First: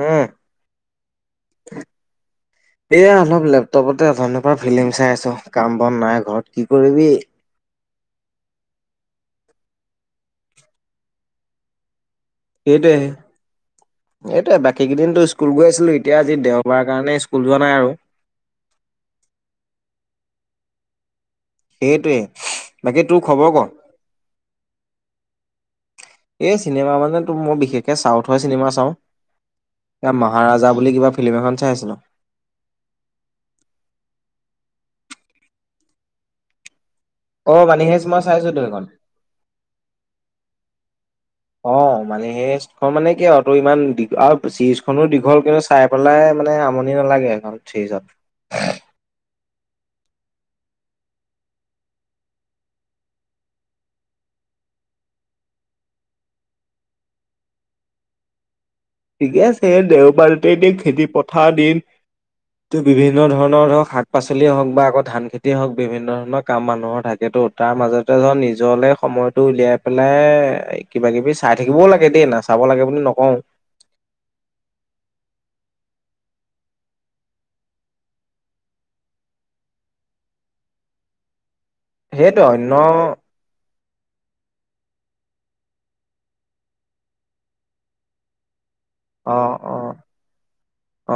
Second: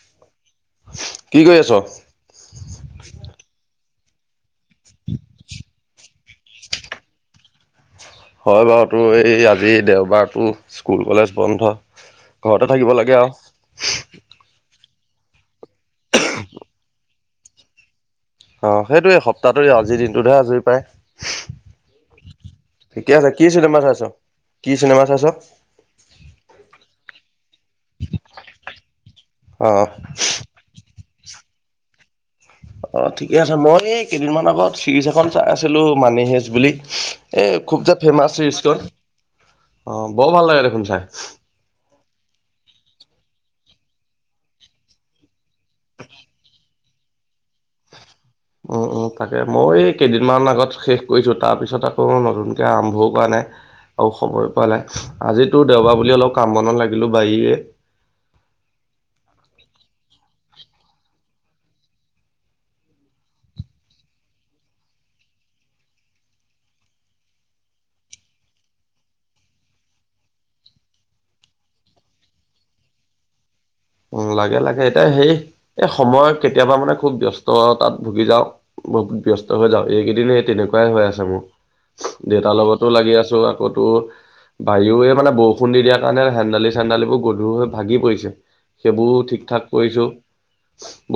উম। কি কৰি আছ? এইয়া অলপ লেপটপতে। ওথোনিৰ পা ফিল্ম চাই আছো কাম- বন নাই ঘৰত। কি কৰিবি। হয় বাৰু। তোৰ এই আজি দেওঁবাৰতো স্কুল কলেজ বন্ধ। ঘৰতে থাকিব সেইটোয়ে। লাগে আৰু এইটোৱেই বাকী কেইদিনতো স্কুল গৈ আছিলী। এতিয়া আজি দেওঁবাৰ কাৰণে স্কুল যোৱা নাই আৰু। অ', সেইটোয়ে সপ্তাহটো আজিৰ দিনটোত হে আজৰি পায়। সেইটোৱে বাকী ঠিকে তোৰ আছে কি খবৰ ক? চিনেমা চাইছ? কি চিনেমা চাইছ? এই চিনেমা মানে- মই বিশষকে চাউথৰ চিনেমা চাওঁ। অ মহাৰাজা বুলি কিবা ফিল্ম এখন চাই আছিলোঁ। অ', ঠিকে আছে। মই এই কেইদিনমান আগত চিৰিজ এখন চাই আছিলো মানি সেইজ বুলি। এ, অ খুব মানি যে হেইচ মই ফ্ৰেমাচ চাইছো তো চিৰিজখন। সেইখন। অ', বৰ ভাল লাগে দেখোন চাই। অ', মানে সেইখন মানে কি আৰু টোৰ ইমান আৰু চিৰিজ খন দীঘলকে কিন্তু চাই পেলাই মানে আমনি নালাগে এইখন চিৰিজত। উম'-উম'। তাকেই। মই এই কেইদিনমান আগত শেষ কৰিছোঁ তাৰপিছত আকৌ নতুনকৈ আৰম্ভও কৰা নাই। আৰু খবয় পোৱা নাই। আজিতো দেওঁবাৰ বুলি অলপ কাম বনত লাগিলো বাৰীৰে। [unintelligible] ঠিকে আছে। দেওঁবাৰতে দিন খেদি পথাৰ দিন। টোৰ বিভিন্ন ধৰণৰ ধৰক শাক পাচলিয়ে হওঁক বা আকৌ ধান খেতিয়ে হওঁক বিভিন্ন ধৰণৰ কাম মানুহৰ থাকে। ত-তাৰ মাজতে ধৰ নিজলে সময়তটো উলিয়াই পেলাই কিবা কিবি চাই থাকিবও লাগে দেই ন নেচাব লাগে বুলি নকওঁ। উম', লাগে-লাগে। এতিয়া সেই এই, সময় কেতিয়াবা মানে খুব ব্যস্ততাত ভুগি যাওঁ। ব্যস্ত হৈ যাওঁ। এইকেইদিন সেই তেনেকুৱাই হৈ আছে মোৰ। সেইটো দেউতাৰ অন্য লগতো লাগি আছো আকৌতোৰ বাৰিও মানে বৰষুণ দি দিয়াৰ কাৰণে হেন্দালি-চেন্দালী বোৰ গধুৰ হৈ ভাগি পৰিছে। সেইবোৰ অ ঠিক-ঠাক অ কৰিছো,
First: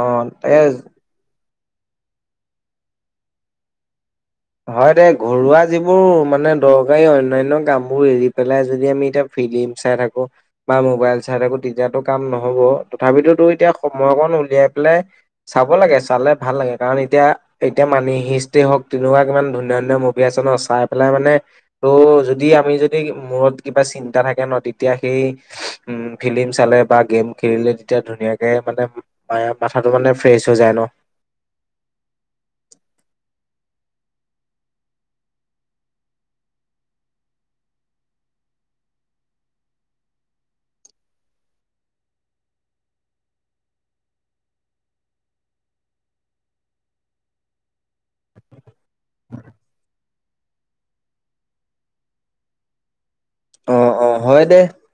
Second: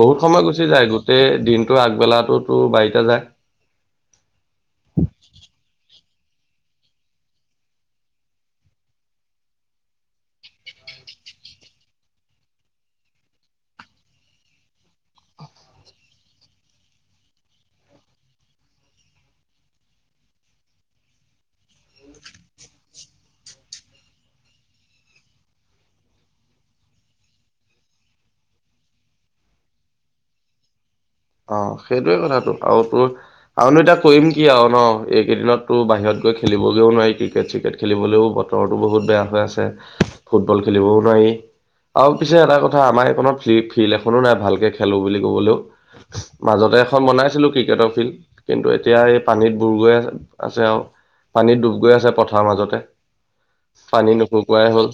অ বহুত সময় গুচি এ যায় গোটেই দিন তোৰ আগবেলাটোত তোৰ বাৰীতে যায়। হয় দে ঘৰুৱা যিবোৰ মানে দৰকাৰী আৰু অন্যান্য কাম বোৰ এৰি পেলাই যদি ফিমিল চাই থাকোঁ বা মোবাইল চাই থো তেতিয়াতো কাম নহব, তথাপিতোতো এতিয়া সময়কন উলিয়াই পেলাই চাব লাগে। চালে ভাল লাগে কাৰণ এতিয়া-এতিয়া মানি হিষ্ট হওক তেনেকুৱা মান ধুনীয়া-ধুনীয়া মুভি আছে ন চাই পেলাই মানে ত যদি আমি যদি মূৰত কিবা চিন্তা থাকে ন তেতিয়া সেই উম, ফিলি্ম চালে বা গেম খেলিলে তেতিয়া ধুনীয়াকে মানে ম-মাথাাতটো মানে ফ্ৰেছ হৈ যায় ন? অ', সেইটোৱে কথাটো আৰু তোৰ আৰুনো এতিয়া কৰিম কি আৰু ন? এইকেইদিনত তোৰ বাহিৰত গৈ খেলিবগৈও নোৱাৰি ক্ৰিকেট-চিকেট খেলিবলৈও বতৰটো বহুত বেয়া হৈ আছে, ফুটবল খেলিবও নোৱাৰি। আৰু পিছে এটা কথা আমাৰ এইকত ফ্লি-ফিল্ড এখনো নাই ভালকে খেলো বুলি কবলৈও। মাজতে এখন বনাইছিলো ক্ৰিকেটৰ ফিল্ড, কিন্তু এতিয়া এই পানীত বুৰগৈ আছে আৰু। পানীত ডুব গৈ আছে পথাৰ মাজতে। পানী অ'-অ', হয় দে। নুশুকোৱাই হ'ল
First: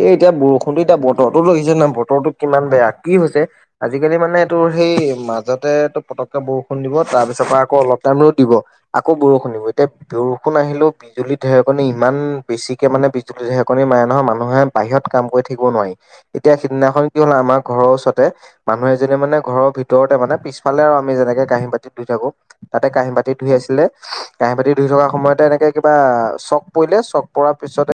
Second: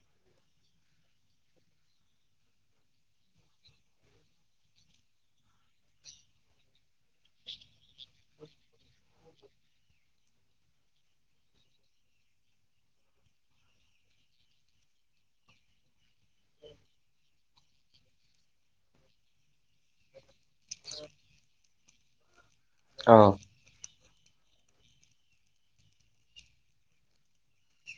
এই এতিয়া বৰষুণতো এতিয়া বতৰতো লাগিছে না বত বতৰটো কিমান বেয়া? কি হৈছে, আজিকালি মানে এইটোোৰ সেই মাজতেটো পতককে বৰষুণ দিব তাৰপিছৰ পৰা আকৌ অলপ টাইম ৰোদ দিব আকৌ বৰষুণ দিব এতিয়া বৰষুণ আহিলেও বিজুলী ঢেৰকণে ইমান বেছিকে মানে বিজুলী-ঢেৰেকণি মাৰে নহয় মানুহে বাহিৰত কাম কৰি থাকিব নোৱাৰি। এতিয়া সিদিনাখন কি হ'ল, আম আমাৰ ঘৰৰ ওচতে মানুহ এ যদি মে ঘৰৰ ভিতৰতে মানে পিছফালে আৰু আমি যেনেকে কাঁহী বাতিত ধই থাকো। তাতে কাঁহী অ বাতি ধুই আছিলে, কাঁহী বাতি ধুই থকা সময়তে এনেকে কিবা চক পৰিলে চক প পিছত